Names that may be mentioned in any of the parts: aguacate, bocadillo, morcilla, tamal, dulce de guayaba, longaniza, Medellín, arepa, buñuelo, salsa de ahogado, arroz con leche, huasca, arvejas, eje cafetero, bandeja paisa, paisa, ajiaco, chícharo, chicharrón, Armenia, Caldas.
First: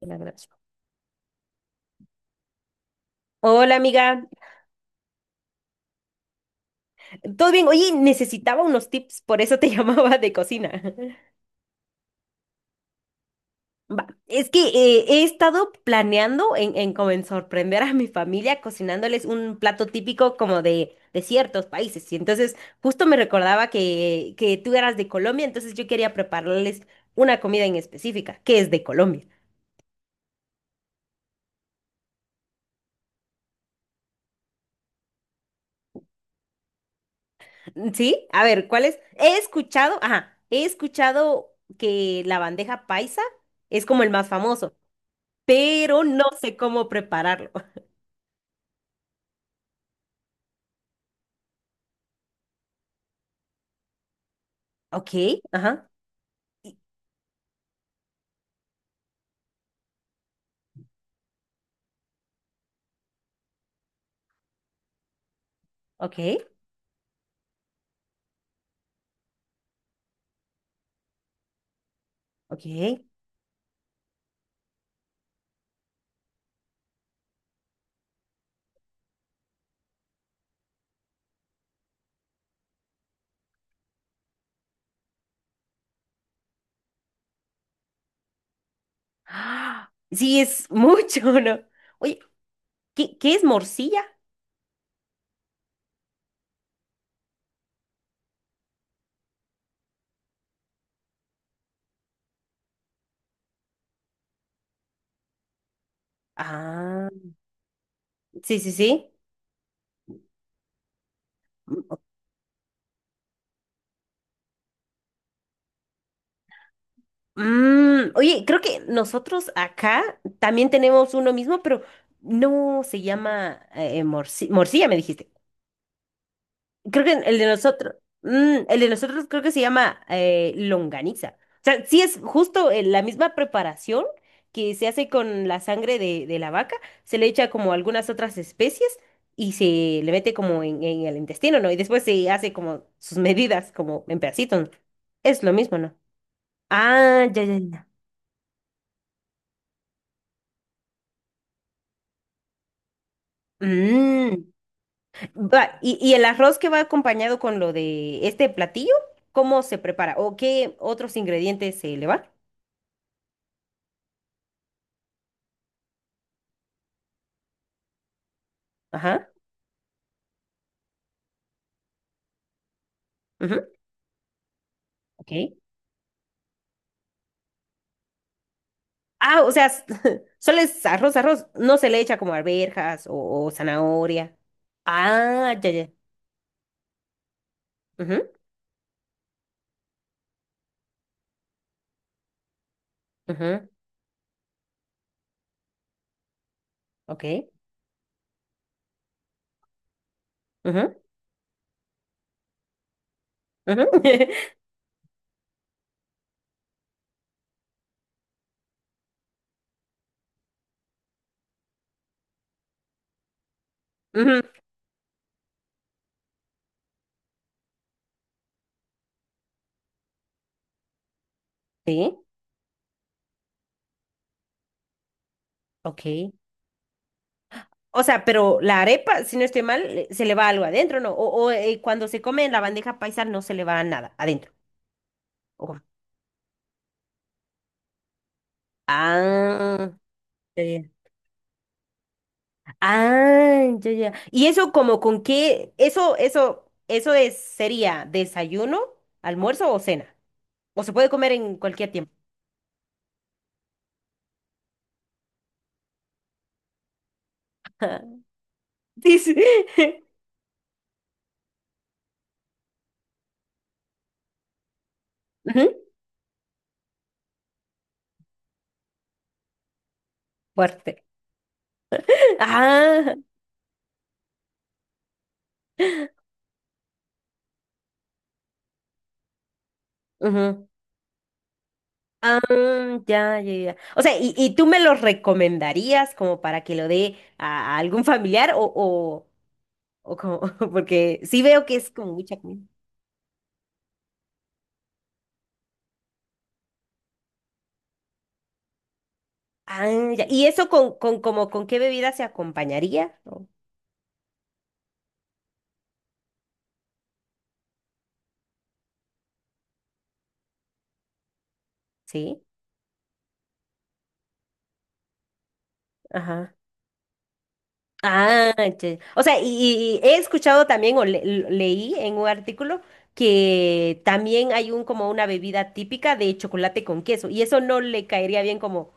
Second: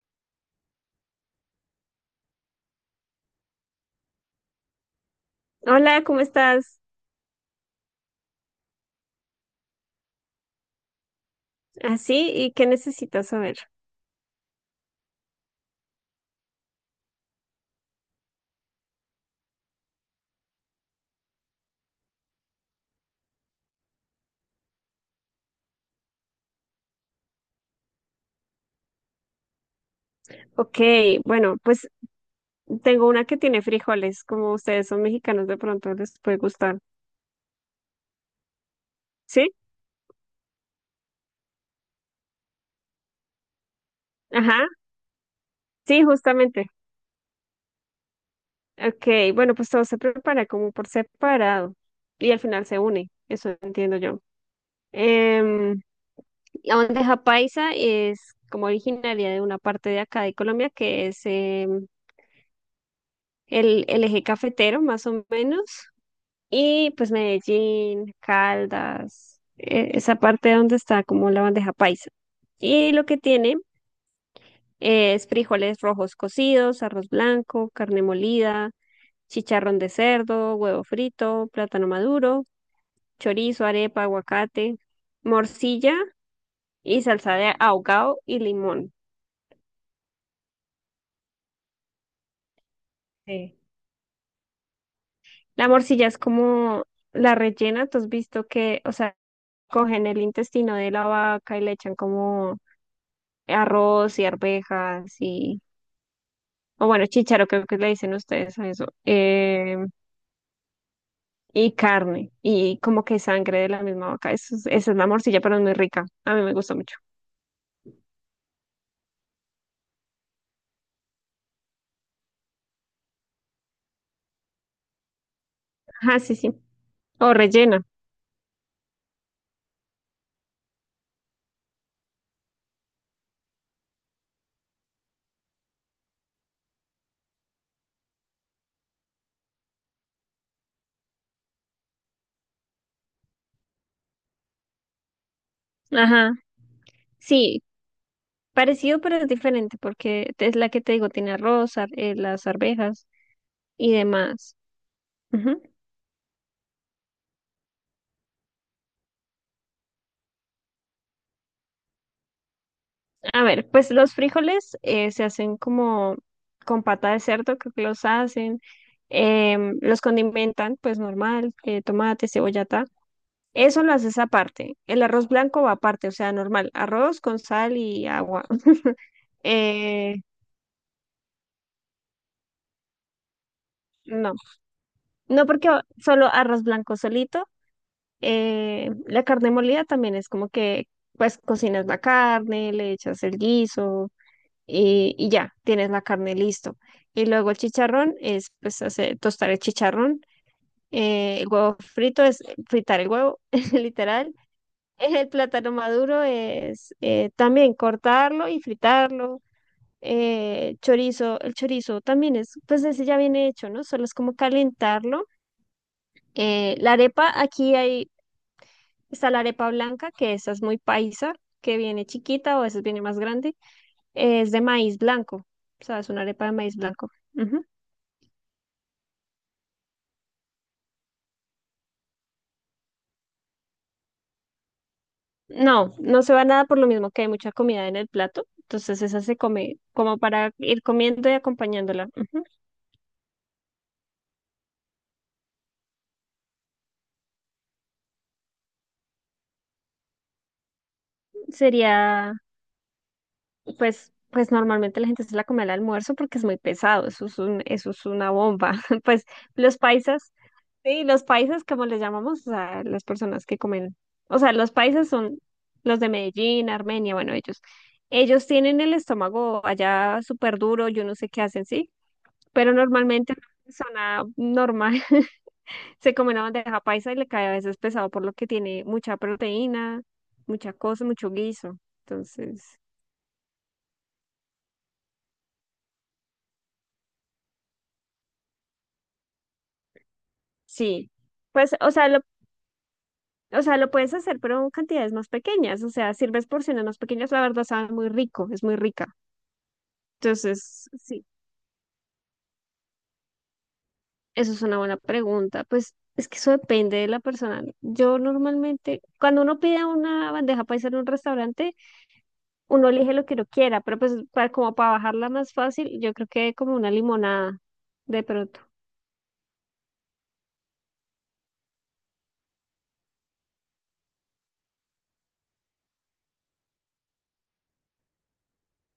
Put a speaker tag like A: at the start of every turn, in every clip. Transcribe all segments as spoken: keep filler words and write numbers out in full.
A: La grabación. Hola amiga,
B: Hola, ¿cómo estás?
A: ¿todo bien? Oye, necesitaba unos tips, por eso te llamaba de cocina.
B: ¿Así? ¿Y qué necesitas saber?
A: Va, es que eh, he estado planeando en, en como en sorprender a mi familia cocinándoles un plato típico como de, de ciertos países. Y entonces justo me recordaba que, que tú eras de Colombia, entonces yo quería prepararles una comida en específica, que es de Colombia.
B: Ok, bueno, pues tengo una que tiene frijoles, como ustedes son mexicanos, de pronto les puede gustar.
A: ¿Sí? A ver, ¿cuál es? He
B: ¿Sí?
A: escuchado, ajá, he escuchado que la bandeja paisa es como el más
B: Ajá,
A: famoso. Pero
B: sí,
A: no sé
B: justamente.
A: cómo prepararlo.
B: Ok, bueno, pues todo se prepara como por separado y al final se une, eso entiendo yo.
A: Ok,
B: Em,
A: ajá,
B: la bandeja paisa es como originaria de una parte de acá de Colombia, que es em, el el eje cafetero, más o menos.
A: ok,
B: Y pues Medellín, Caldas, eh, esa parte donde está como la bandeja paisa. Y
A: ok.
B: lo que tiene eh, es frijoles rojos cocidos, arroz blanco, carne molida, chicharrón de cerdo, huevo frito, plátano maduro, chorizo, arepa, aguacate, morcilla y salsa de ahogado y limón.
A: Ah, sí, es mucho, ¿no? Oye, ¿qué, qué es
B: Sí.
A: morcilla?
B: La morcilla es como la rellena, tú has visto que, o sea, cogen el intestino de la vaca y le echan como arroz y arvejas y, o bueno,
A: Ah,
B: chícharo creo que le dicen
A: sí,
B: ustedes a
A: sí,
B: eso,
A: sí.
B: eh, y
A: Mm, ok.
B: carne y como que sangre de la misma vaca. Eso es- esa es la morcilla, pero es muy rica. A mí me gusta mucho.
A: Mm, oye, creo que nosotros acá también tenemos uno mismo, pero no se llama eh, morci- morcilla, me dijiste.
B: Ajá, sí, sí.
A: Creo que
B: O
A: el de
B: rellena.
A: nosotros, mm, el de nosotros creo que se llama eh, longaniza. O sea, sí es justo eh, la misma preparación que se hace con la sangre de, de la vaca, se le echa como algunas otras especies y se le mete como en, en el intestino, ¿no? Y después se hace como sus medidas, como en pedacitos. ¿No? Es lo mismo, ¿no?
B: Ajá.
A: Ah, ya, ya,
B: Sí,
A: ya.
B: parecido, pero es diferente porque es la que te digo, tiene arroz, ar- eh, las arvejas y
A: Mm.
B: demás.
A: Va, y, y el arroz que va acompañado con lo de este platillo, ¿cómo se prepara? ¿O qué otros ingredientes se le va?
B: A ver, pues los frijoles eh, se hacen como con pata de cerdo, creo que los hacen,
A: Ajá.
B: em, los condimentan, pues normal, eh, tomate, cebolla, ta. Eso lo haces aparte. El arroz
A: Ok.
B: blanco va aparte, o sea, normal, arroz con sal y agua.
A: Ah, o sea,
B: Eh,
A: solo es arroz, arroz. No se le echa como arvejas o, o
B: no,
A: zanahoria.
B: no
A: Ah,
B: porque
A: ya, ya.
B: solo arroz blanco solito.
A: Ujú,
B: eh, la carne molida también es como que, pues cocinas la carne, le echas el
A: ujú,
B: guiso, y, y ya, tienes la carne listo. Y
A: Ok.
B: luego el chicharrón es pues hacer, tostar el chicharrón,
A: Ujú,
B: eh, el huevo frito es eh, fritar el huevo,
A: ujú,
B: literal. El plátano maduro es eh, también cortarlo y fritarlo. Eh, chorizo, el chorizo también es, pues ese ya viene hecho, ¿no? Solo es como
A: ujú,
B: calentarlo. Eh, la arepa, aquí hay, está la arepa blanca, que esa es muy paisa, que viene
A: Sí,
B: chiquita o a veces viene más grande. Es de maíz blanco, o sea, es una
A: ok.
B: arepa de maíz blanco. Ujú.
A: O sea, pero la arepa, si no estoy mal, le- se le va algo adentro, ¿no? O, o, eh, cuando se come en la bandeja paisa no se le va nada adentro. ¿O cómo?
B: No, no se va nada por lo mismo que hay mucha comida en el plato. Entonces esa se come
A: Ah,
B: como para
A: ya,
B: ir
A: ya.
B: comiendo y acompañándola. Ujú.
A: Ah, ya, ya. ¿Y eso como con qué? Eso, eso, eso es, sería desayuno, almuerzo o cena. O se puede comer en cualquier tiempo.
B: Sería, pues, pues normalmente la gente se la come al almuerzo porque es muy pesado. Eso es un, eso es una bomba.
A: Sí,
B: Pues
A: sí.
B: los paisas, sí, los paisas como les llamamos, o sea, las personas que comen, o sea, los paisas son
A: Ujú,
B: los de Medellín, Armenia, bueno, ellos, ellos tienen el estómago allá súper duro,
A: Fuerte.
B: yo no sé qué hacen, sí, pero
A: Ah,
B: normalmente una persona normal. Se come una bandeja paisa y le cae a veces pesado por lo que tiene mucha proteína,
A: ujú.
B: mucha cosa, mucho guiso. Entonces,
A: Mm, ya, ya, ya. O sea, ¿y, y tú me lo recomendarías como para que lo dé a, a algún familiar o, o, o como,
B: sí.
A: porque sí veo
B: Pues,
A: que es
B: o sea,
A: como
B: lo,
A: mucha comida.
B: o sea, lo puedes hacer, pero en cantidades más pequeñas. O sea, sirves porciones más pequeñas, la verdad sabe muy rico, es muy rica.
A: Ah, ya. ¿Y eso
B: Entonces,
A: con, con,
B: sí,
A: como, con qué bebida se acompañaría? ¿O-
B: eso es una buena pregunta. Pues es que eso depende de la persona. Yo normalmente, cuando uno pide una bandeja paisa en un restaurante,
A: Sí.
B: uno elige lo que uno quiera, pero pues para, como para bajarla más fácil, yo creo que como una limonada. De
A: Ah,
B: pronto.
A: ya. O sea, y, y- he escuchado también o le- l- leí en un artículo que también hay un como una bebida típica de chocolate con queso y eso no le caería bien como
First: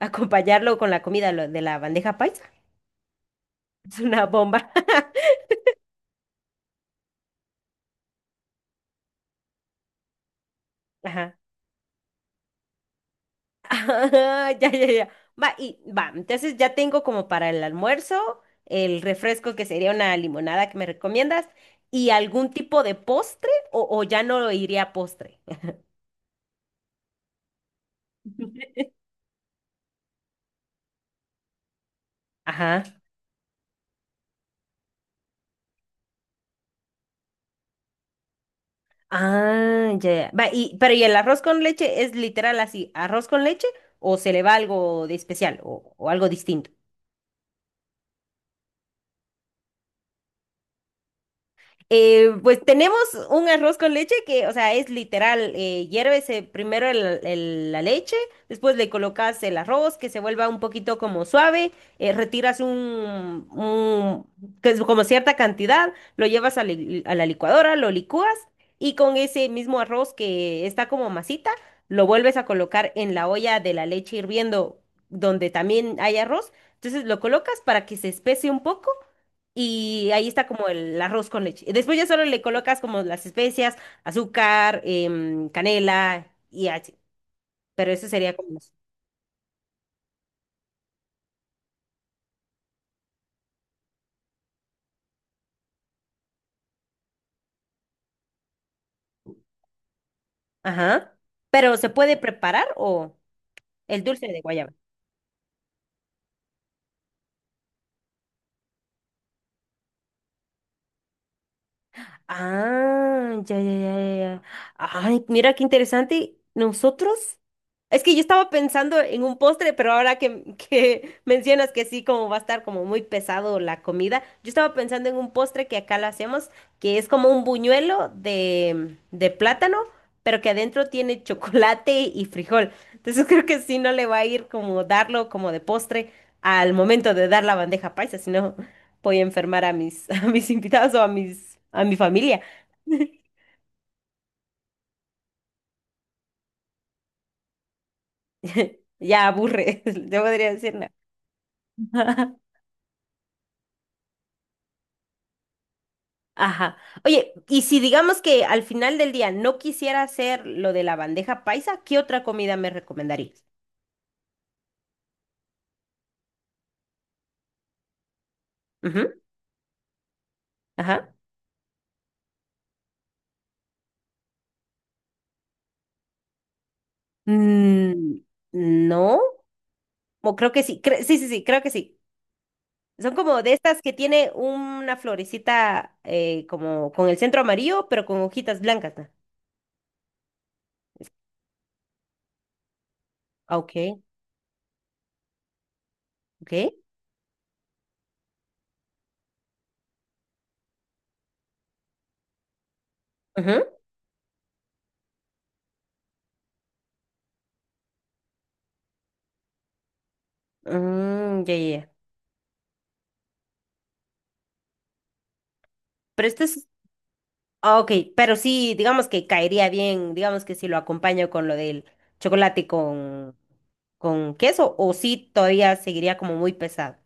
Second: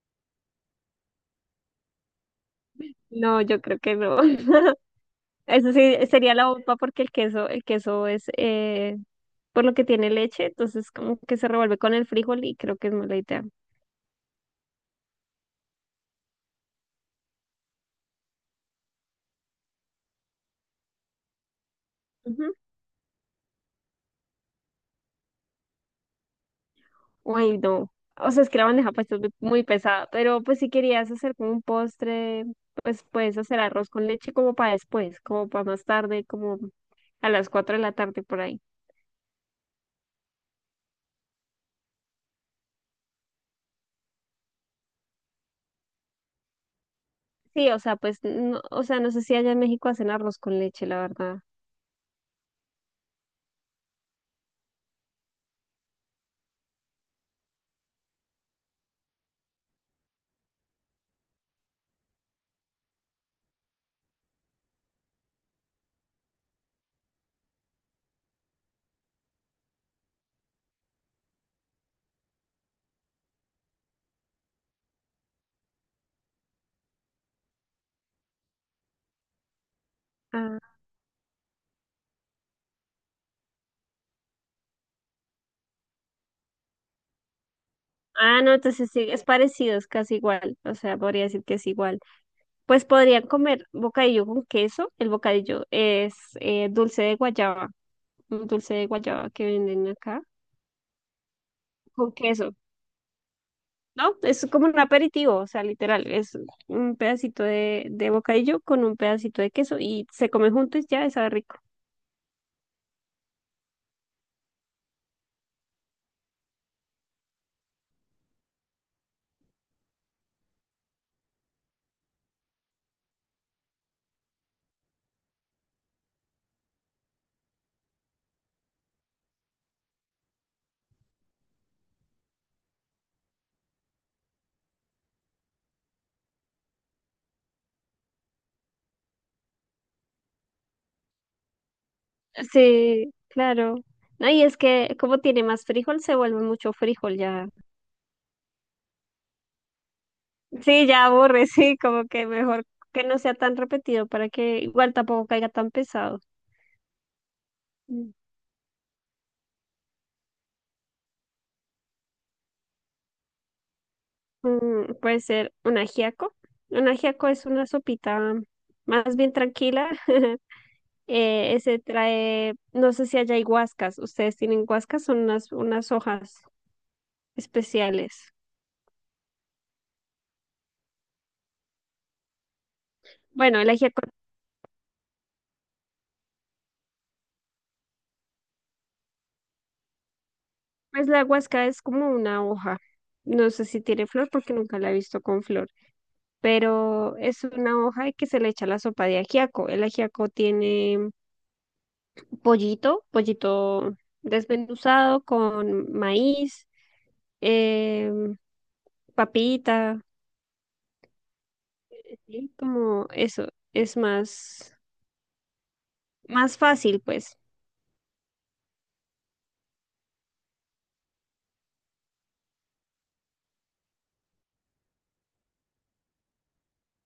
A: acompañarlo con la comida lo de la bandeja paisa.
B: No, yo creo que
A: Es
B: no.
A: una bomba.
B: Eso sí sería la bomba porque el queso, el queso es eh, por lo que tiene leche, entonces como
A: Ajá.
B: que se revuelve con el frijol y creo que es mala idea.
A: Ah, ya, ya, ya. Va, y va, entonces ya tengo como para el almuerzo, el refresco que sería una limonada que me recomiendas y algún
B: Ujú.
A: tipo de postre o, o ya no iría a postre.
B: Ay, no. O sea, es que la bandeja paisa es muy muy pesada, pero pues si querías hacer como un postre,
A: Ajá.
B: pues puedes hacer arroz con leche como para después, como para más tarde, como a las cuatro de la tarde por ahí.
A: Ah, ya, ya. Va, y, pero ¿y el arroz con leche es literal así, arroz con leche o se le va algo de especial o, o algo?
B: Sí, o sea, pues, no, o sea, no sé si allá en México hacen arroz con leche, la verdad.
A: Eh, pues tenemos un arroz con leche que, o sea, es literal, eh, hierves eh, primero el- el- la leche, después le colocas el arroz que se vuelva un poquito como suave, eh, retiras un, un- que es como cierta cantidad, lo llevas a, li- a la licuadora, lo licúas y con ese mismo arroz que está como masita, lo vuelves a colocar en la olla de la leche hirviendo donde también hay arroz, entonces lo colocas para que se espese un poco. Y ahí está como
B: Ah,
A: el arroz con leche. Y después ya solo le colocas como las especias, azúcar, em, canela y así. Pero eso sería
B: ah,
A: como...
B: no,
A: las-
B: entonces sí, es parecido, es casi igual, o sea, podría decir que es igual. Pues podrían comer bocadillo con queso, el bocadillo es eh, dulce de guayaba, un dulce de guayaba que venden acá,
A: Ajá. Pero ¿se
B: con
A: puede
B: queso,
A: preparar o el
B: ¿no?
A: dulce de
B: Es como
A: guayaba?
B: un aperitivo, o sea, literal, es un pedacito de, de bocadillo con un pedacito de queso y se come juntos y ya, y sabe rico.
A: Ah, ya, ya, ya, ya. Ya. Ay, mira qué interesante. Nosotros... Es que yo estaba pensando en un postre, pero ahora que, que mencionas que sí, como va a estar como muy pesado la comida, yo estaba pensando en un postre que acá lo hacemos, que es como un buñuelo de, de plátano, pero que adentro tiene chocolate y frijol. Entonces creo que sí no le va a ir como darlo como de postre al momento de dar la bandeja paisa, si no voy a enfermar a mis, a mis invitados o a mis, a mi familia.
B: Sí, claro. No, y es que como tiene más frijol, se vuelve mucho frijol ya.
A: Ya aburre, yo podría decir no.
B: Sí, ya aburre, sí, como que mejor que no sea tan repetido para que igual tampoco caiga tan pesado.
A: Ajá. Oye, y si
B: Mm.
A: digamos que al final del día no quisiera hacer lo de la bandeja paisa, ¿qué otra comida me recomendarías?
B: Mm, puede ser un ajiaco. Un ajiaco es una sopita
A: Ujú,
B: más bien tranquila.
A: Ajá.
B: Eh, ese trae, no sé si haya huascas. Ustedes tienen huascas, son unas, unas hojas
A: Mm,
B: especiales.
A: no, o creo que sí. Cre- sí, sí, sí, creo que sí. Son como de
B: Bueno, el
A: estas que
B: ajiaco,
A: tiene una florecita eh, como con el centro amarillo, pero con hojitas blancas. ¿No?
B: pues la huasca es como una hoja. No
A: Ah,
B: sé
A: Ok,
B: si tiene flor porque nunca la he visto con flor.
A: ok.
B: Pero es una hoja que se le echa a la sopa de ajiaco. El ajiaco tiene pollito, pollito
A: Ujú.
B: desmenuzado con maíz, eh, papita,
A: Mm, ya, ya, ya.
B: sí, como eso, es más,
A: Pero esto
B: más
A: es...
B: fácil, pues.
A: Ah, Ok, pero sí, digamos que caería bien, digamos que si lo acompaño con lo del chocolate con, con queso, o sí todavía seguiría como muy pesado,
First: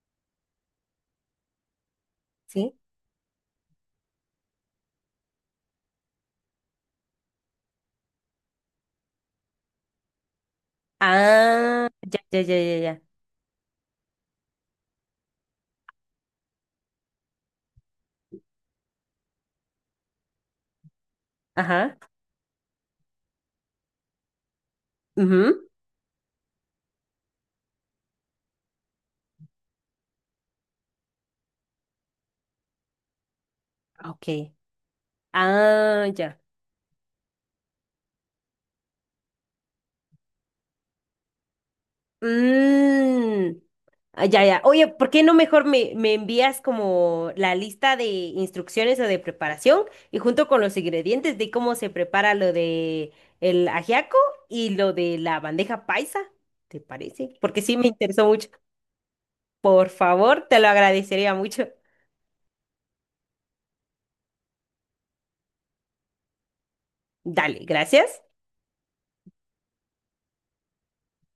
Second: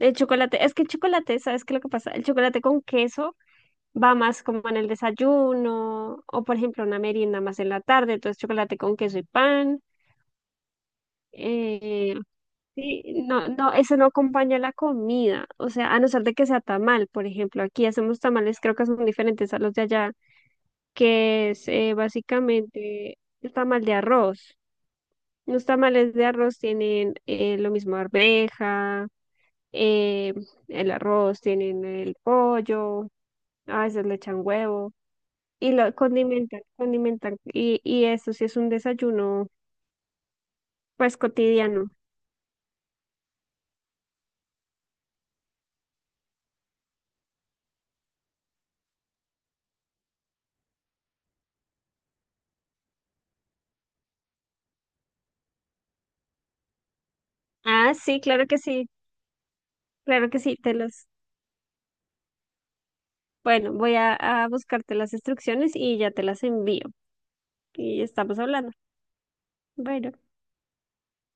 B: El chocolate, es que el chocolate, ¿sabes qué es lo que pasa? El chocolate
A: ¿sí?
B: con queso va más como en el desayuno o, por ejemplo, una merienda más en la tarde, entonces chocolate con queso y pan.
A: Ah,
B: eh,
A: ya, ya, ya, ya, ya.
B: Sí, no, no, eso no acompaña la comida, o sea, a no ser de que sea tamal, por ejemplo, aquí hacemos tamales, creo que son diferentes a los de allá, que es eh,
A: Ajá.
B: básicamente el tamal de arroz. Los
A: Ujú,
B: tamales de arroz tienen eh, lo mismo arveja, eh, el arroz, tienen el pollo, a veces le echan
A: Ok.
B: huevo y lo
A: Ah, ya.
B: condimentan, condimentan, y, y eso sí es un desayuno, pues cotidiano.
A: Mm, ah, ya, ya. Oye, ¿por qué no mejor me, me envías como la lista de instrucciones o de preparación y junto con los ingredientes de cómo se prepara lo de el ajiaco y lo de la bandeja paisa? ¿Te parece? Porque sí me
B: Ah, sí,
A: interesó
B: claro
A: mucho.
B: que sí,
A: Por
B: claro que
A: favor,
B: sí,
A: te lo
B: te los...
A: agradecería mucho.
B: Bueno, voy a, a buscarte las instrucciones y ya te las envío.
A: Dale,
B: Y
A: gracias.
B: estamos hablando. Bueno.